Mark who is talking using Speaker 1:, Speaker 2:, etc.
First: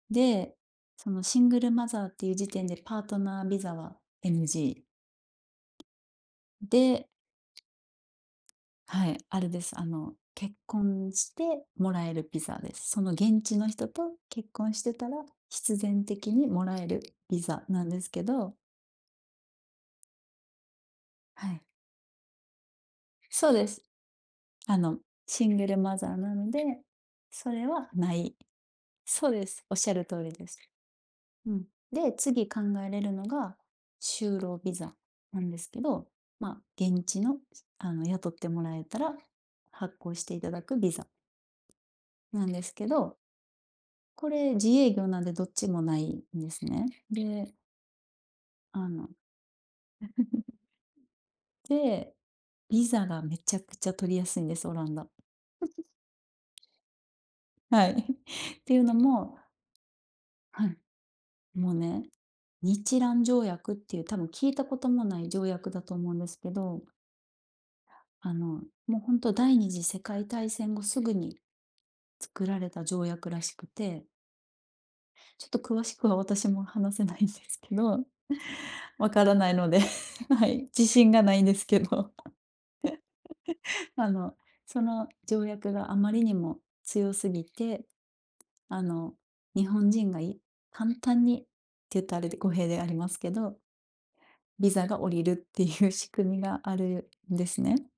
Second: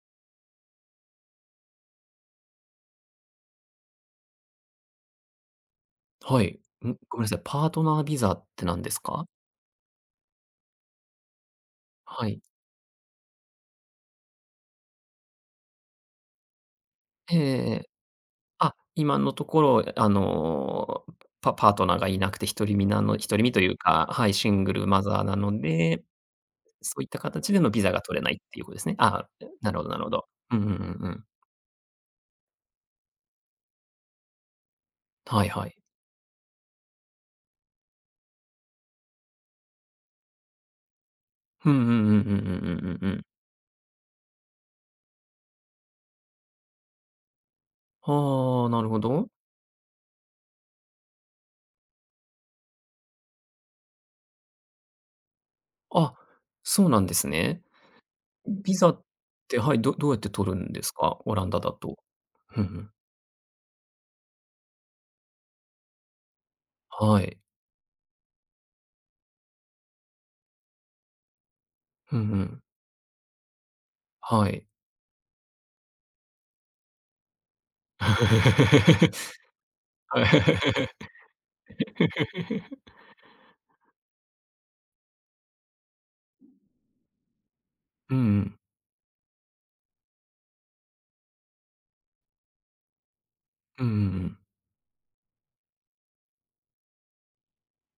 Speaker 1: で、そのシングルマザーっていう時点でパートナービザは NG。
Speaker 2: はい。うん。
Speaker 1: で。
Speaker 2: ごめんなさい。パートナービザって何です
Speaker 1: はい、
Speaker 2: か？
Speaker 1: あれです。あの、結婚してもらえ
Speaker 2: は
Speaker 1: るビ
Speaker 2: い。
Speaker 1: ザです。その現地の人と結婚してたら、必然的に貰える
Speaker 2: ええ
Speaker 1: ビ
Speaker 2: え
Speaker 1: ザ
Speaker 2: ええ
Speaker 1: なん
Speaker 2: え。
Speaker 1: ですけど。
Speaker 2: あっ、今のところ、あの、
Speaker 1: は
Speaker 2: パ
Speaker 1: い。
Speaker 2: パートナーがいなくて、独り身なの独り
Speaker 1: そ
Speaker 2: 身
Speaker 1: う
Speaker 2: と
Speaker 1: で
Speaker 2: いう
Speaker 1: す。
Speaker 2: か、はい、シング
Speaker 1: あ
Speaker 2: ル
Speaker 1: の、
Speaker 2: マザーな
Speaker 1: シン
Speaker 2: の
Speaker 1: グルマ
Speaker 2: で、
Speaker 1: ザーなので、
Speaker 2: そういった
Speaker 1: そ
Speaker 2: 形で
Speaker 1: れ
Speaker 2: のビ
Speaker 1: は
Speaker 2: ザが
Speaker 1: な
Speaker 2: 取れな
Speaker 1: い。
Speaker 2: いっていうことですね。あ
Speaker 1: そう
Speaker 2: あ、
Speaker 1: です、
Speaker 2: な
Speaker 1: おっ
Speaker 2: るほ
Speaker 1: し
Speaker 2: ど
Speaker 1: ゃ
Speaker 2: なる
Speaker 1: る
Speaker 2: ほ
Speaker 1: 通
Speaker 2: ど。
Speaker 1: りで
Speaker 2: う
Speaker 1: す。
Speaker 2: んうんうんうん。
Speaker 1: うん、で、次考えれるのが、就労ビザな
Speaker 2: はい
Speaker 1: んで
Speaker 2: は
Speaker 1: す
Speaker 2: い。
Speaker 1: けど、まあ、現地のあの、雇ってもらえたら、発行していただくビザ。
Speaker 2: うんうんうんうん
Speaker 1: なん
Speaker 2: う
Speaker 1: です
Speaker 2: ん
Speaker 1: け
Speaker 2: うんうん
Speaker 1: ど。
Speaker 2: うん。
Speaker 1: これ自営業なんでどっちもないんですね。で。
Speaker 2: はあ、な
Speaker 1: あ
Speaker 2: るほ
Speaker 1: の。
Speaker 2: ど。
Speaker 1: で、ビザがめちゃくちゃ取りやすいんです、オランダ。
Speaker 2: あ、そうなんですね。
Speaker 1: はい。て
Speaker 2: ビ
Speaker 1: いう
Speaker 2: ザ
Speaker 1: の
Speaker 2: っ
Speaker 1: も。
Speaker 2: て、はい、どどうやって取る
Speaker 1: は
Speaker 2: ん
Speaker 1: い。
Speaker 2: ですか？オランダ
Speaker 1: も
Speaker 2: だ
Speaker 1: う
Speaker 2: と。
Speaker 1: ね、
Speaker 2: ふんふん。
Speaker 1: 日蘭条約っていう多分聞いたこともない条約だと思うんですけど。
Speaker 2: はい。
Speaker 1: あのもう本当第2次世界大戦後、すぐに
Speaker 2: うんう
Speaker 1: 作ら
Speaker 2: ん。
Speaker 1: れた条約らしくて。
Speaker 2: はい。
Speaker 1: ちょっと詳しくは私も話せないんですけど。わからないので、はい、自信がないんですけど。あの、その条約があまりにも強すぎて、
Speaker 2: うんうん。
Speaker 1: あの、日本人が、簡単にって言ったら語弊でありますけど。
Speaker 2: うんうんうん。
Speaker 1: ビザが下りるっていう仕組みがあるんですね。